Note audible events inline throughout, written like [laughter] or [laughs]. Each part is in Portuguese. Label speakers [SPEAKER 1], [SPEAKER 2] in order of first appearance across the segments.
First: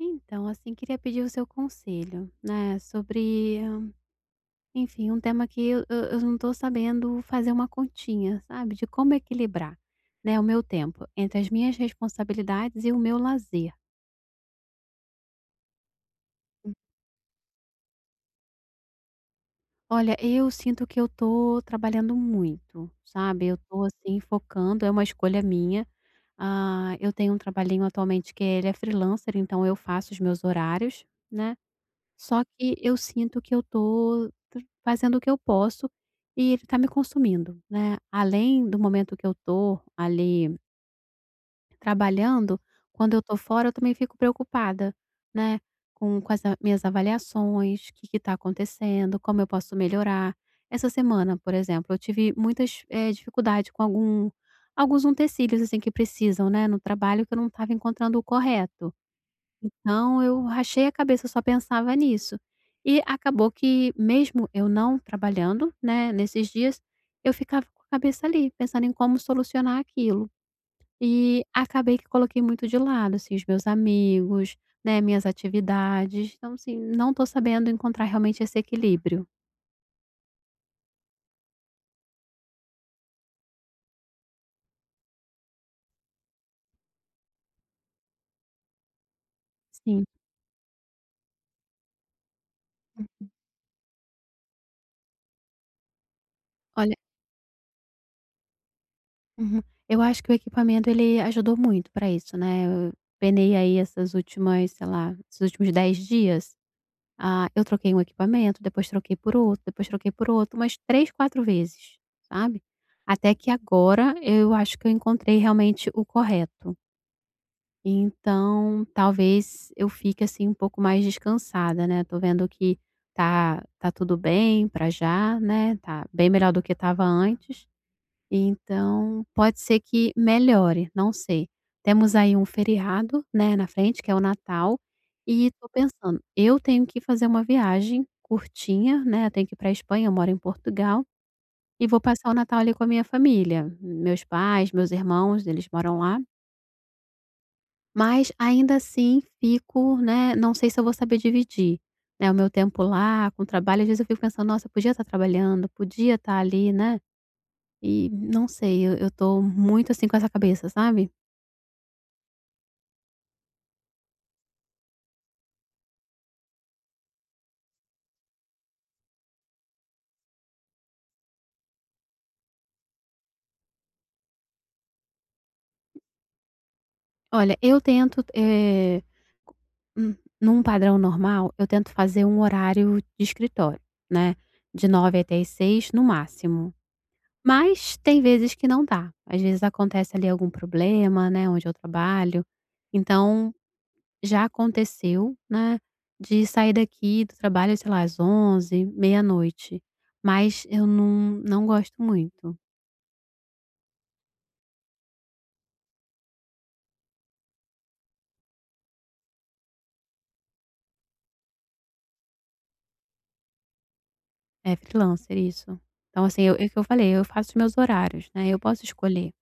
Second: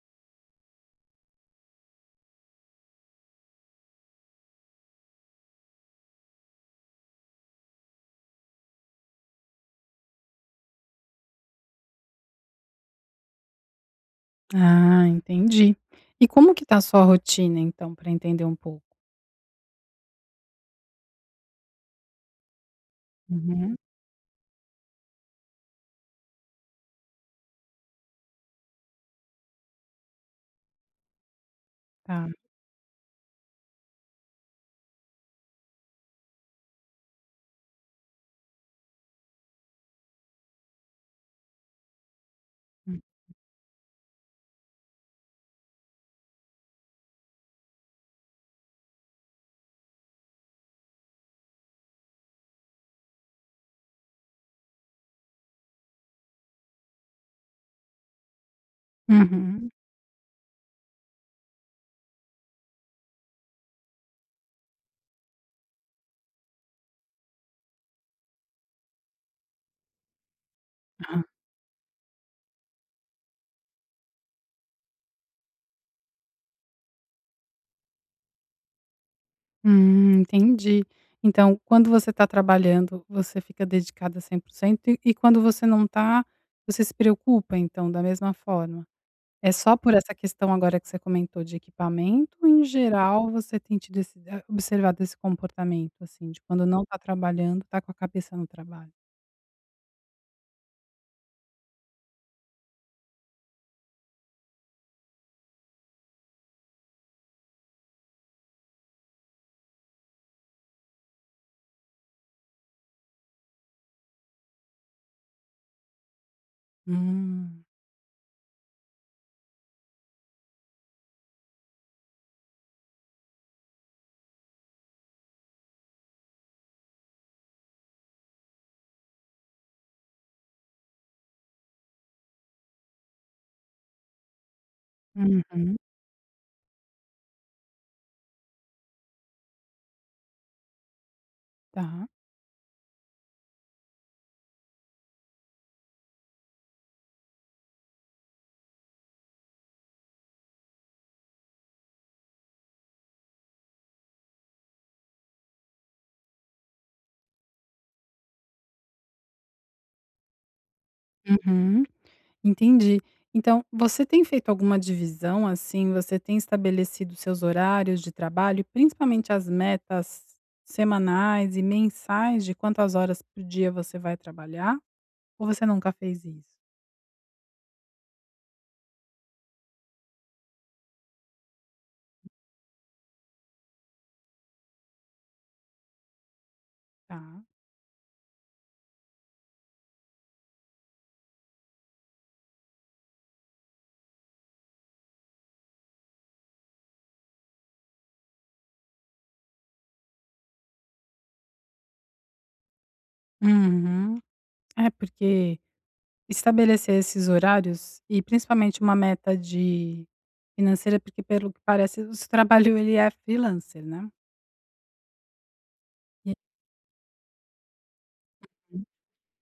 [SPEAKER 1] Então, assim, queria pedir o seu conselho, né, sobre, enfim, um tema que eu eu não tô sabendo fazer uma continha, sabe, de como equilibrar, né, o meu tempo entre as minhas responsabilidades e o meu lazer.
[SPEAKER 2] Ah, entendi, e como que
[SPEAKER 1] Hum.
[SPEAKER 2] tá a sua rotina então, pra entender um pouco?
[SPEAKER 1] Olha, eu sinto que eu tô trabalhando muito, sabe, eu
[SPEAKER 2] Uhum.
[SPEAKER 1] tô, assim, focando, é uma escolha minha, ah, eu tenho um trabalhinho atualmente que ele é freelancer, então eu faço os meus horários, né,
[SPEAKER 2] Ta.
[SPEAKER 1] só que eu sinto que eu tô fazendo o que eu posso e ele está me consumindo, né, além do momento que eu tô ali trabalhando
[SPEAKER 2] Hum.
[SPEAKER 1] quando eu tô fora eu também fico preocupada, né, com com essa minhas avaliações que que tá acontecendo, como eu posso melhorar, essa semana, por exemplo, eu tive muitas, eh, dificuldade com algum alguns utensílios assim que precisam, né, no trabalho que eu não tava encontrando o correto,
[SPEAKER 2] Uhum.
[SPEAKER 1] então eu rachei a cabeça, só pensava nisso, e acabou que mesmo eu não trabalhando, né, nesses dias eu ficava com a cabeça ali pensando em como solucionar aquilo,
[SPEAKER 2] Aham.
[SPEAKER 1] e acabei que coloquei muito de lado, assim, os meus amigos, né, minhas atividades, então, assim, não tô sabendo encontrar realmente esse equilíbrio.
[SPEAKER 2] Hum, entendi, então quando você está trabalhando, você fica dedicada 100%, e e quando você não tá, você se preocupa então da mesma forma, é só por
[SPEAKER 1] Sim.
[SPEAKER 2] essa questão agora que você comentou de equipamento, ou em
[SPEAKER 1] Uhum.
[SPEAKER 2] geral você tem tido esse observado esse comportamento, assim, de quando não
[SPEAKER 1] Olha.
[SPEAKER 2] tá trabalhando, tá com a cabeça no trabalho?
[SPEAKER 1] Uhum, eu acho que o equipamento, ele ajudou muito para isso, né, e e eu penei aí essas últimas sei lá, esses últimos 10 dias? Ah, eu troquei um equipamento, depois troquei por outro, depois troquei por outro umas 3, 4 vezes, sabe? Até que agora eu acho que eu encontrei realmente o correto
[SPEAKER 2] Hum.
[SPEAKER 1] e então talvez eu fique, assim, um pouco mais descansada, né, tô vendo que tá tá tudo bem pra já, né? Tá bem melhor do que tava antes. E então pode ser que melhore, não sei. Temos aí um feriado, né, na frente, que é o Natal e estou
[SPEAKER 2] Uhum.
[SPEAKER 1] pensando, eu tenho que fazer uma viagem curtinha, né, tenho que ir para Espanha. Eu moro em Portugal e vou
[SPEAKER 2] Tá.
[SPEAKER 1] passar o Natal ali com a minha família, meus pais, meus irmãos, eles moram lá mas ainda assim fico, né, não sei se eu vou saber dividir, né, o meu tempo lá com trabalho. Às vezes eu fico pensando: "Nossa, eu podia estar trabalhando, podia estar ali", né, e não sei, eu eu estou muito, assim, com essa cabeça, sabe?
[SPEAKER 2] Uhum, entendi. Então, você tem feito alguma divisão, assim, você tem estabelecido os seus horários de trabalho e principalmente as metas semanais e mensais de quantas horas por dia você vai trabalhar? Ou você nunca fez isso?
[SPEAKER 1] Olha, eu tento, eh, um num padrão normal, eu tento fazer um horário de escritório, né, de 9h até 18h no máximo.
[SPEAKER 2] Tá.
[SPEAKER 1] Mas tem vezes que não dá, às vezes acontece ali algum problema, né, onde eu trabalho. Então, já aconteceu, né, de sair daqui do trabalho, sei lá, às 23h, meia-noite, mas eu não não gosto muito.
[SPEAKER 2] Uhum, é porque estabelecer esses horários e principalmente uma meta de financeira, porque pelo que parece esse trabalho ele é freelancer, né?
[SPEAKER 1] É freelancer, isso, então,
[SPEAKER 2] E.
[SPEAKER 1] assim, o que eu falei, eu faço os meus horários, né, eu posso
[SPEAKER 2] Hum.
[SPEAKER 1] escolher.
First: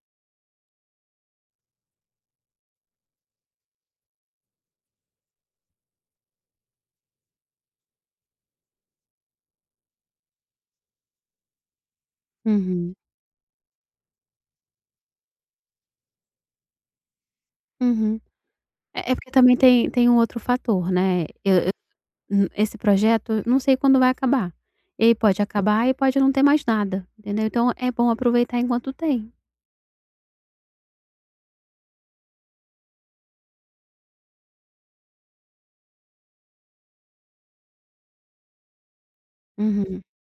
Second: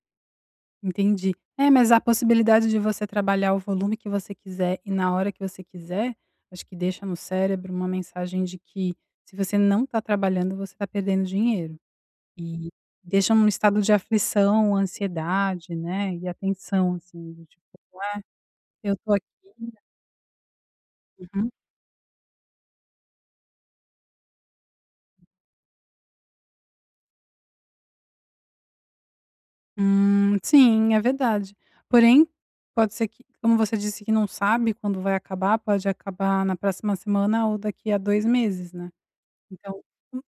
[SPEAKER 2] Entendi, é mas há a possibilidade de você trabalhar o volume que você quiser, e na hora que você quiser, acho que deixa no cérebro uma mensagem de que se você não tá trabalhando você tá perdendo dinheiro, e
[SPEAKER 1] Uhum.
[SPEAKER 2] deixa num estado de aflição, ansiedade, né, e atenção, assim, do tipo:
[SPEAKER 1] Uhum.
[SPEAKER 2] "Ué eu
[SPEAKER 1] É
[SPEAKER 2] tô
[SPEAKER 1] é
[SPEAKER 2] aqui!".
[SPEAKER 1] porque também tem tem um outro fator, né. E
[SPEAKER 2] Uhum.
[SPEAKER 1] e o esse projeto eu não sei quando vai acabar, ele pode acabar e pode não ter mais nada entendeu? Então é bom aproveitar enquanto tem.
[SPEAKER 2] Hum, sim, é verdade, porém, pode ser, como você disse não sabe quando vai acabar, pode acabar na próxima semana ou daqui há 2 meses, né, então,
[SPEAKER 1] Uhum.
[SPEAKER 2] o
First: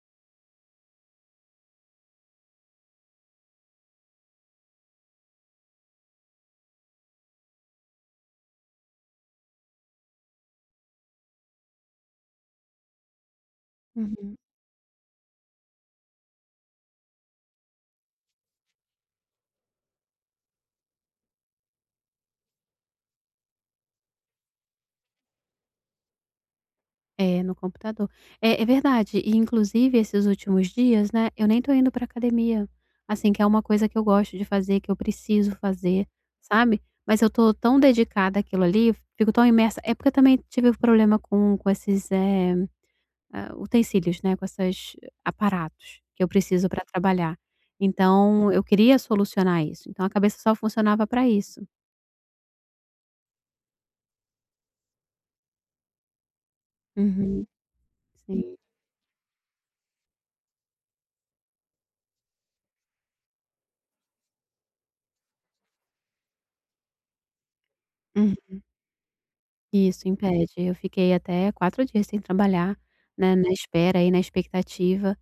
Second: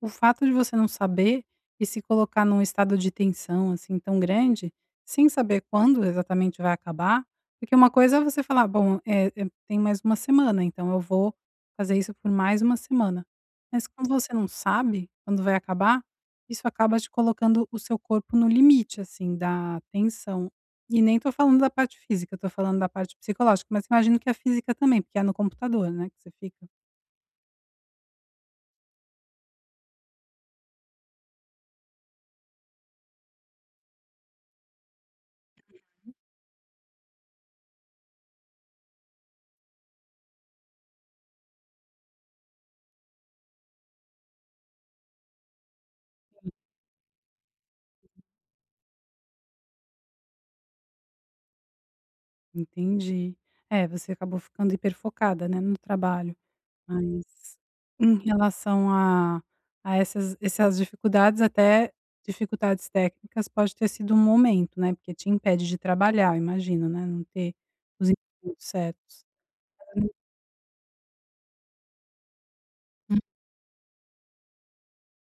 [SPEAKER 2] o fato de você não saber e se colocar num estado de tensão, assim, tão grande, sem saber quando exatamente vai acabar, porque uma coisa é você falar: "Bom, é, tem mais 1 semana então eu vou fazer isso por mais 1 semana", mas como você
[SPEAKER 1] Uhum.
[SPEAKER 2] não sabe quando vai acabar, isso acaba te colocando o seu corpo no limite, assim, da tensão, e nem tô falando da parte física, eu estou falando da parte psicológica, mas imagino que a física também, porque é no computador, né, que você fica?
[SPEAKER 1] É, no computador. É é verdade, e inclusive esses últimos dias, né, eu nem tô indo pra academia, assim, que é uma coisa que eu gosto de fazer, que eu preciso fazer, sabe, mas eu tô tão dedicada àquilo ali, fico tão imersa é porque eu também tive problema com com esses, eh, ah, utensílios, né, com essas aparatos que eu
[SPEAKER 2] Hum.
[SPEAKER 1] preciso pra trabalhar, então eu queria solucionar isso, então a cabeça só funcionava pra isso.
[SPEAKER 2] Entendi. É, você acabou ficando hiper focada, né, no trabalho.
[SPEAKER 1] Uhum.
[SPEAKER 2] Mas, em
[SPEAKER 1] Sim.
[SPEAKER 2] relação a a essas essas dificuldades, até dificuldades técnicas, pode ter sido um momento, né, porque te impede de trabalhar, eu imagino, né, não ter os utensílios
[SPEAKER 1] Uhum.
[SPEAKER 2] certos.
[SPEAKER 1] Isso,
[SPEAKER 2] [unintelligible]
[SPEAKER 1] impede, eu fiquei até 4 dias sem trabalhar,
[SPEAKER 2] Hum.
[SPEAKER 1] né, na espera aí, na expectativa,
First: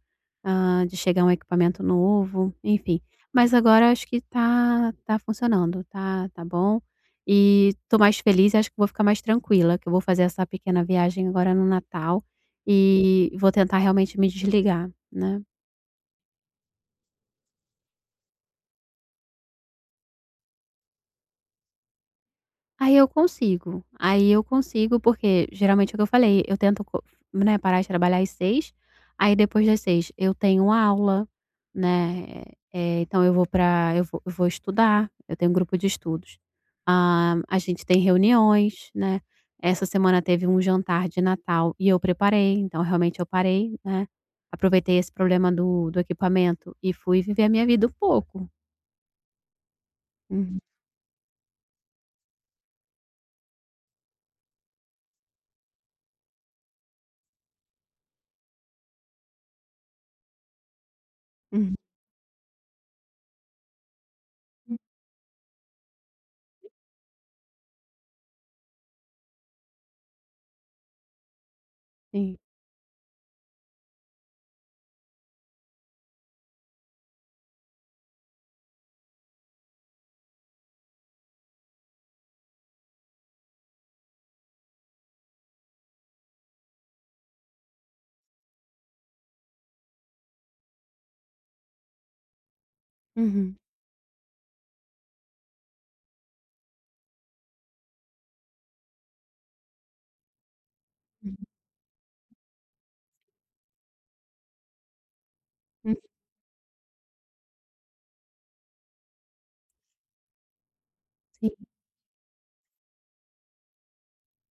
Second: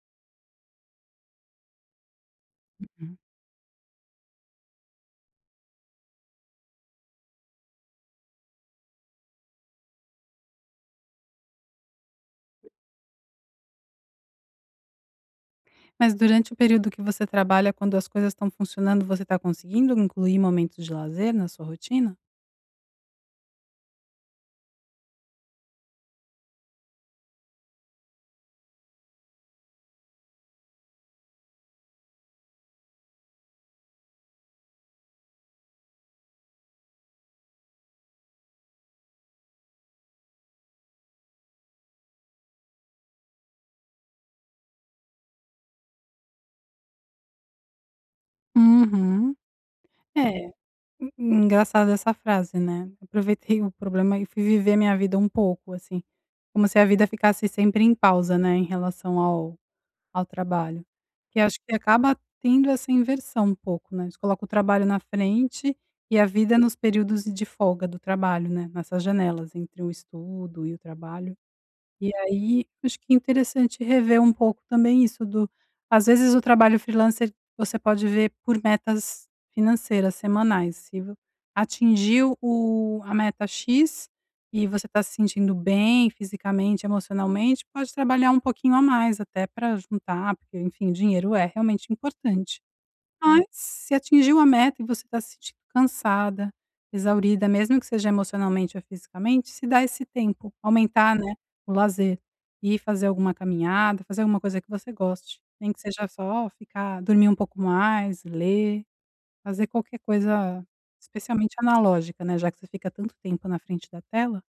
[SPEAKER 1] hã, de chegar um equipamento novo, enfim,
[SPEAKER 2] Uhum.
[SPEAKER 1] mas agora acho que tá tá funcionando, tá tá bom e tô mais feliz, acho que vou ficar mais tranquila, que eu vou fazer essa pequena viagem agora no Natal, e vou tentar realmente me desligar, né.
[SPEAKER 2] Mas durante o período que você trabalha quando as coisas estão funcionando, você tá conseguindo incluir momentos de lazer na sua rotina?
[SPEAKER 1] Aí eu consigo, aí eu consigo, porque geralmente o que eu falei, eu tento co né, parar de trabalhar às 18h, aí depois das 18 h eu tenho aula, né, eh, então eu vou pra eu vou vou estudar, eu tenho grupo de estudos, hã, a gente tem reuniões, né. Essa semana teve um jantar de Natal e eu preparei, então realmente eu parei, né, aproveitei esse problema do do equipamento e fui viver a minha vida um pouco.
[SPEAKER 2] Uhum. É
[SPEAKER 1] Uhum.
[SPEAKER 2] en engraçado essa frase, né, eu aproveitei o problema e fui viver a minha vida um pouco, assim, como se a vida ficasse sempre em pausa, né, em relação ao ao trabalho, que acho que
[SPEAKER 1] Uhum.
[SPEAKER 2] acaba tendo essa inversão um pouco, né, você coloca o
[SPEAKER 1] Hum.
[SPEAKER 2] trabalho na frente e a vida nos períodos de folga do trabalho, né, nessas janelas entre o estudo e o trabalho. E
[SPEAKER 1] Sim.
[SPEAKER 2] aí, acho que é interessante rever um pouco também isso do às vezes o trabalho freelancer, você pode ver por metas financeiras semanais, se atingiu o a meta X e você tá se sentindo bem fisicamente, emocionalmente, pode trabalhar um pouquinho a mais até pra juntar, porque enfim, dinheiro é realmente importante. Mas
[SPEAKER 1] Uhum.
[SPEAKER 2] se atingir uma meta e você está se sentindo cansada, exaurida, mesmo que seja emocionalmente ou fisicamente, se dá esse tempo, aumentar, né,
[SPEAKER 1] Uhum.
[SPEAKER 2] o lazer, e fazer alguma caminhada, fazer alguma coisa que você goste, nem que
[SPEAKER 1] Uhum.
[SPEAKER 2] seja só ficar dormir um pouco mais, ler, fazer qualquer coisa, especialmente
[SPEAKER 1] Sim.
[SPEAKER 2] analógica, né, já que você fica tanto tempo na frente da tela,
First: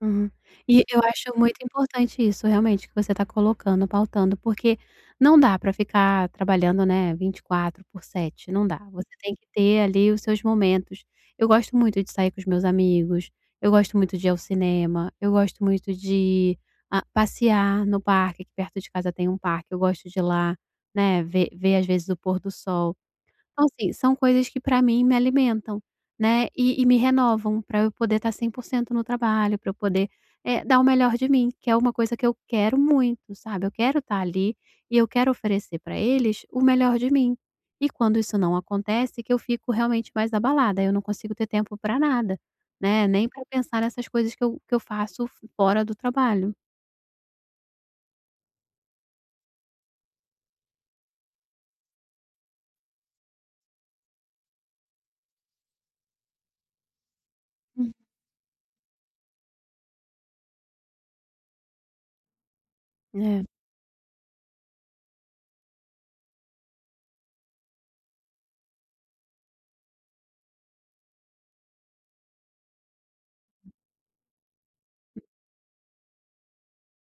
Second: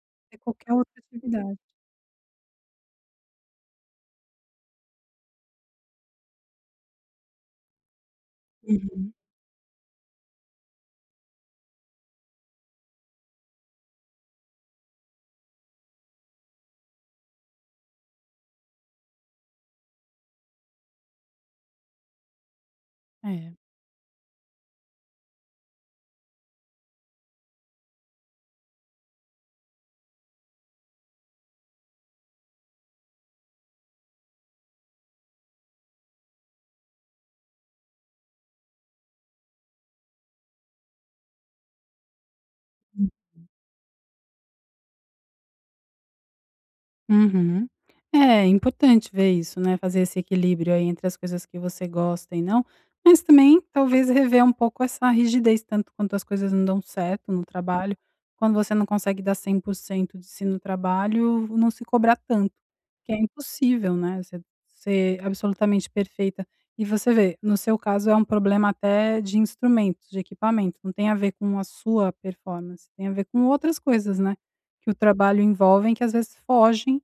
[SPEAKER 1] Uhum.
[SPEAKER 2] é qualquer
[SPEAKER 1] E
[SPEAKER 2] outra
[SPEAKER 1] eu acho muito
[SPEAKER 2] atividade.
[SPEAKER 1] importante isso, realmente, que você está colocando, pautando, porque não dá para ficar trabalhando, né, 24 por 7, não dá, você
[SPEAKER 2] Uhum.
[SPEAKER 1] tem que ter ali os seus momentos. Eu gosto muito de sair com os meus amigos, eu gosto muito de ir ao cinema, eu gosto muito de a passear no parque, aqui perto de casa tem um parque, eu gosto de ir lá, né, ver ver às vezes o pôr do sol.
[SPEAKER 2] É.
[SPEAKER 1] Então, assim, são coisas que pra mim me alimentam, né, e e me renovam pra eu poder tá 100% no trabalho, pra eu poder, eh, dar o melhor de mim, que é uma coisa que eu quero muito, sabe, eu quero tá ali e eu quero oferecer pra eles o melhor de mim, e quando isso não acontece, que eu fico realmente mais abalada, eu não consigo ter tempo pra nada, né,
[SPEAKER 2] Hum.
[SPEAKER 1] nem pra pensar nessas coisas que eu que eu faço fora do trabalho.
[SPEAKER 2] Uhum. É importante ver isso, né, fazer esse equilíbrio aí entre as coisas que você gosta e não, mas também talvez rever um pouco essa rigidez tanto quanto as coisas não dão certo no
[SPEAKER 1] Hum.
[SPEAKER 2] trabalho, quando você não consegue dar 100% de si no trabalho, não se cobrar tanto, que é
[SPEAKER 1] É.
[SPEAKER 2] impossível, né, você ser absolutamente perfeita, e você vê, no seu caso é um problema até de instrumentos, de equipamento, não tem a ver com a sua performance, tem a ver com outras coisas, né, que o trabalho envolvem que às vezes fogem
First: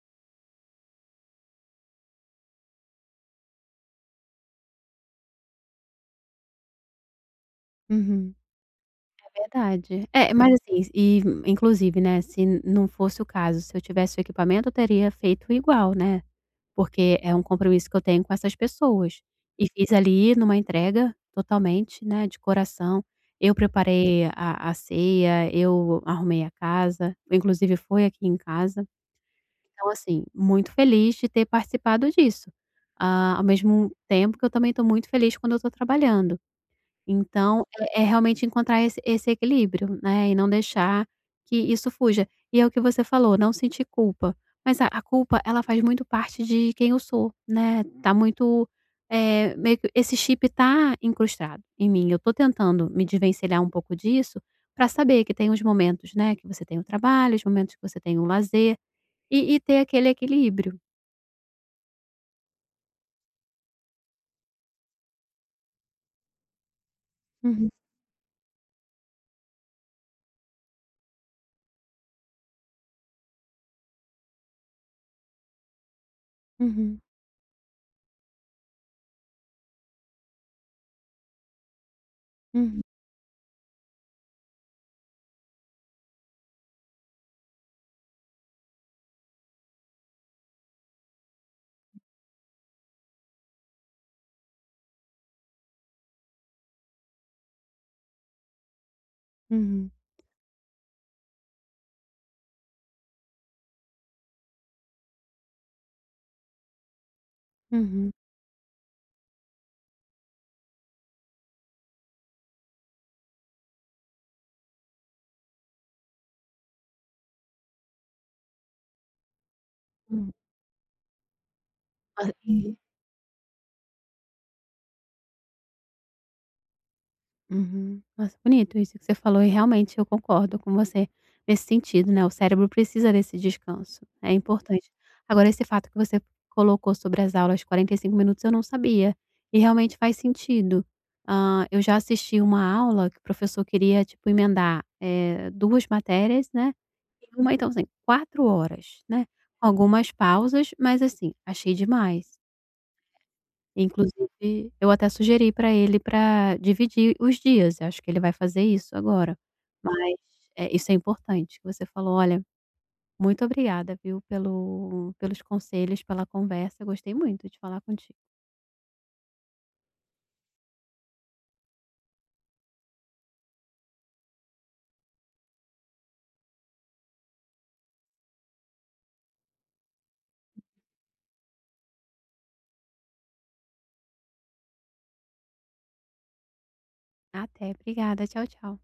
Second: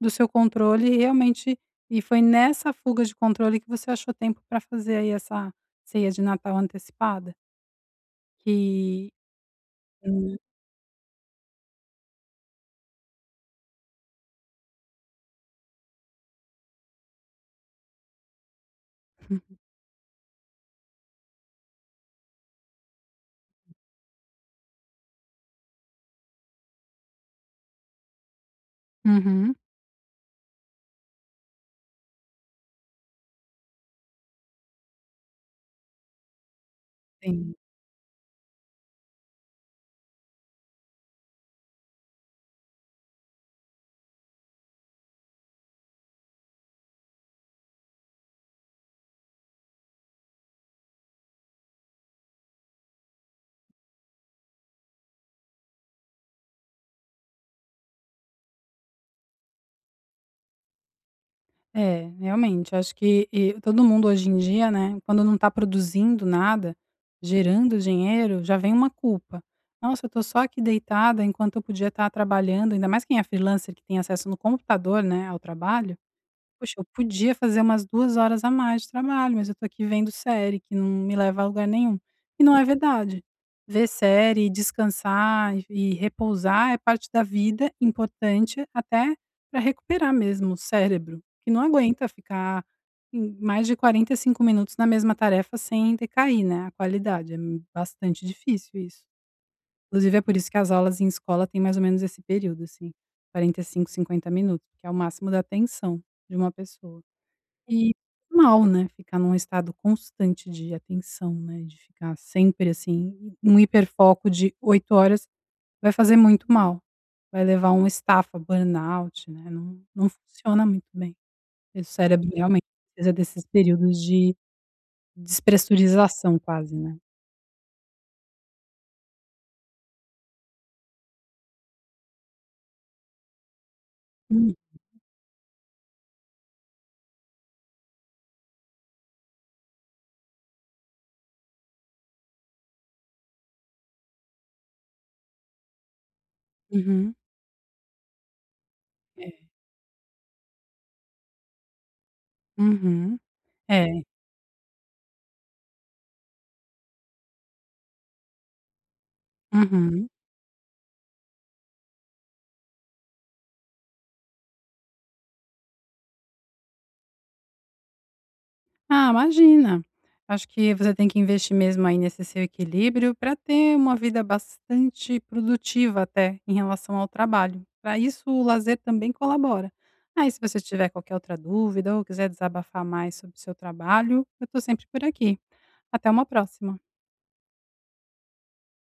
[SPEAKER 2] do seu controle e realmente, e foi nessa fuga de controle que você achou tempo pra fazer aí essa ceia de Natal antecipada.
[SPEAKER 1] Uhum.
[SPEAKER 2] Que,
[SPEAKER 1] É verdade. É,
[SPEAKER 2] hum.
[SPEAKER 1] mas, assim, e inclusive, né, se não fosse o caso, se eu tivesse o equipamento, teria feito igual, né, porque é um compromisso que eu tenho com essas pessoas,
[SPEAKER 2] [laughs]
[SPEAKER 1] e fiz ali numa entrega totalmente, né, de coração, eu preparei a a ceia, eu arrumei a casa, inclusive foi aqui em casa,
[SPEAKER 2] Uhum.
[SPEAKER 1] então, assim, muito feliz de ter participado disso, ah, ao mesmo tempo que eu também tô muito feliz quando eu tô trabalhando.
[SPEAKER 2] Sim.
[SPEAKER 1] Então é é realmente encontrar esse esse equilíbrio, né, e não deixar que isso fuja, e é o que você falou, não sentir culpa, mas a a culpa, ela faz muito parte de quem eu sou, né, tá muito, eh, meio esse chip tá incrustado em mim, eu tô tentando me desvencilhar um pouco disso, pra saber que tem os momentos, né, que você tem o trabalho, os momentos que você tem o lazer, e e ter aquele equilíbrio.
[SPEAKER 2] É, realmente. Acho que e todo mundo hoje em dia, né, quando não tá produzindo nada,
[SPEAKER 1] Uhum.
[SPEAKER 2] gerando dinheiro, já vem uma culpa: "Nossa, eu tô só aqui deitada enquanto eu podia estar trabalhando". Ainda mais quem é freelancer, que tem acesso no computador, né, ao trabalho, "poxa, eu
[SPEAKER 1] Uhum.
[SPEAKER 2] podia fazer umas 2 horas a mais de trabalho mas eu tô aqui vendo série que não me leva a lugar nenhum". E não é
[SPEAKER 1] Uhum.
[SPEAKER 2] verdade. Ver série e descansar e e repousar é parte da vida, importante, até pra recuperar mesmo o cérebro, porque não aguenta ficar em mais de 45 minutos na mesma tarefa sem decair, né? A qualidade, é bastante difícil isso.
[SPEAKER 1] Uhum.
[SPEAKER 2] Inclusive, é por isso que as aulas em escola têm mais ou menos esse período assim, 45, 50 minuto, que é o máximo da atenção de uma pessoa. E,
[SPEAKER 1] Uhum.
[SPEAKER 2] mal, né, ficar num estado constante de atenção, né, de ficar sempre, assim, num hiperfoco de 8 horas vai fazer muito mal, vai levar a um estafa, burnout, né, não não
[SPEAKER 1] Hum.
[SPEAKER 2] funciona muito bem, e o cérebro
[SPEAKER 1] Ai,
[SPEAKER 2] realmente
[SPEAKER 1] uhum.
[SPEAKER 2] precisa desses períodos de despressurização quase, né.
[SPEAKER 1] Uhum, negócio bonito isso que você falou e realmente eu concordo com você nesse sentido, né, o cérebro precisa desse descanso, é
[SPEAKER 2] Hum.
[SPEAKER 1] importante agora, esse fato que você colocou sobre as aulas de 45 minutos eu não sabia, e realmente faz sentido, hã, eu já assisti uma aula que o professor queria tipo emendar, eh, 2 matérias, né,
[SPEAKER 2] Uhum.
[SPEAKER 1] uma então assim, 4 horas, né,
[SPEAKER 2] É.
[SPEAKER 1] algumas pausas mas, assim, achei demais.
[SPEAKER 2] Uhum,
[SPEAKER 1] Eh,
[SPEAKER 2] é.
[SPEAKER 1] inclusive eu até sugeri para ele para dividir os dias, eu acho que ele vai fazer isso agora,
[SPEAKER 2] Uhum.
[SPEAKER 1] mas é, isso é importante o que você falou, olha, muito obrigada, viu, pelo pelos conselhos, pela conversa gostei muito de falar contigo.
[SPEAKER 2] Ah, imagina, acho que você tem que investir mesmo aí nesse seu equilíbrio, para ter uma vida bastante produtiva até, em relação ao trabalho, pra isso o lazer também colabora. Aí se você tiver qualquer outra dúvida, ou quiser desabafar mais sobre o seu trabalho, eu estou sempre por aqui. Até uma próxima.
[SPEAKER 1] Até, obrigada, tchau, tchau.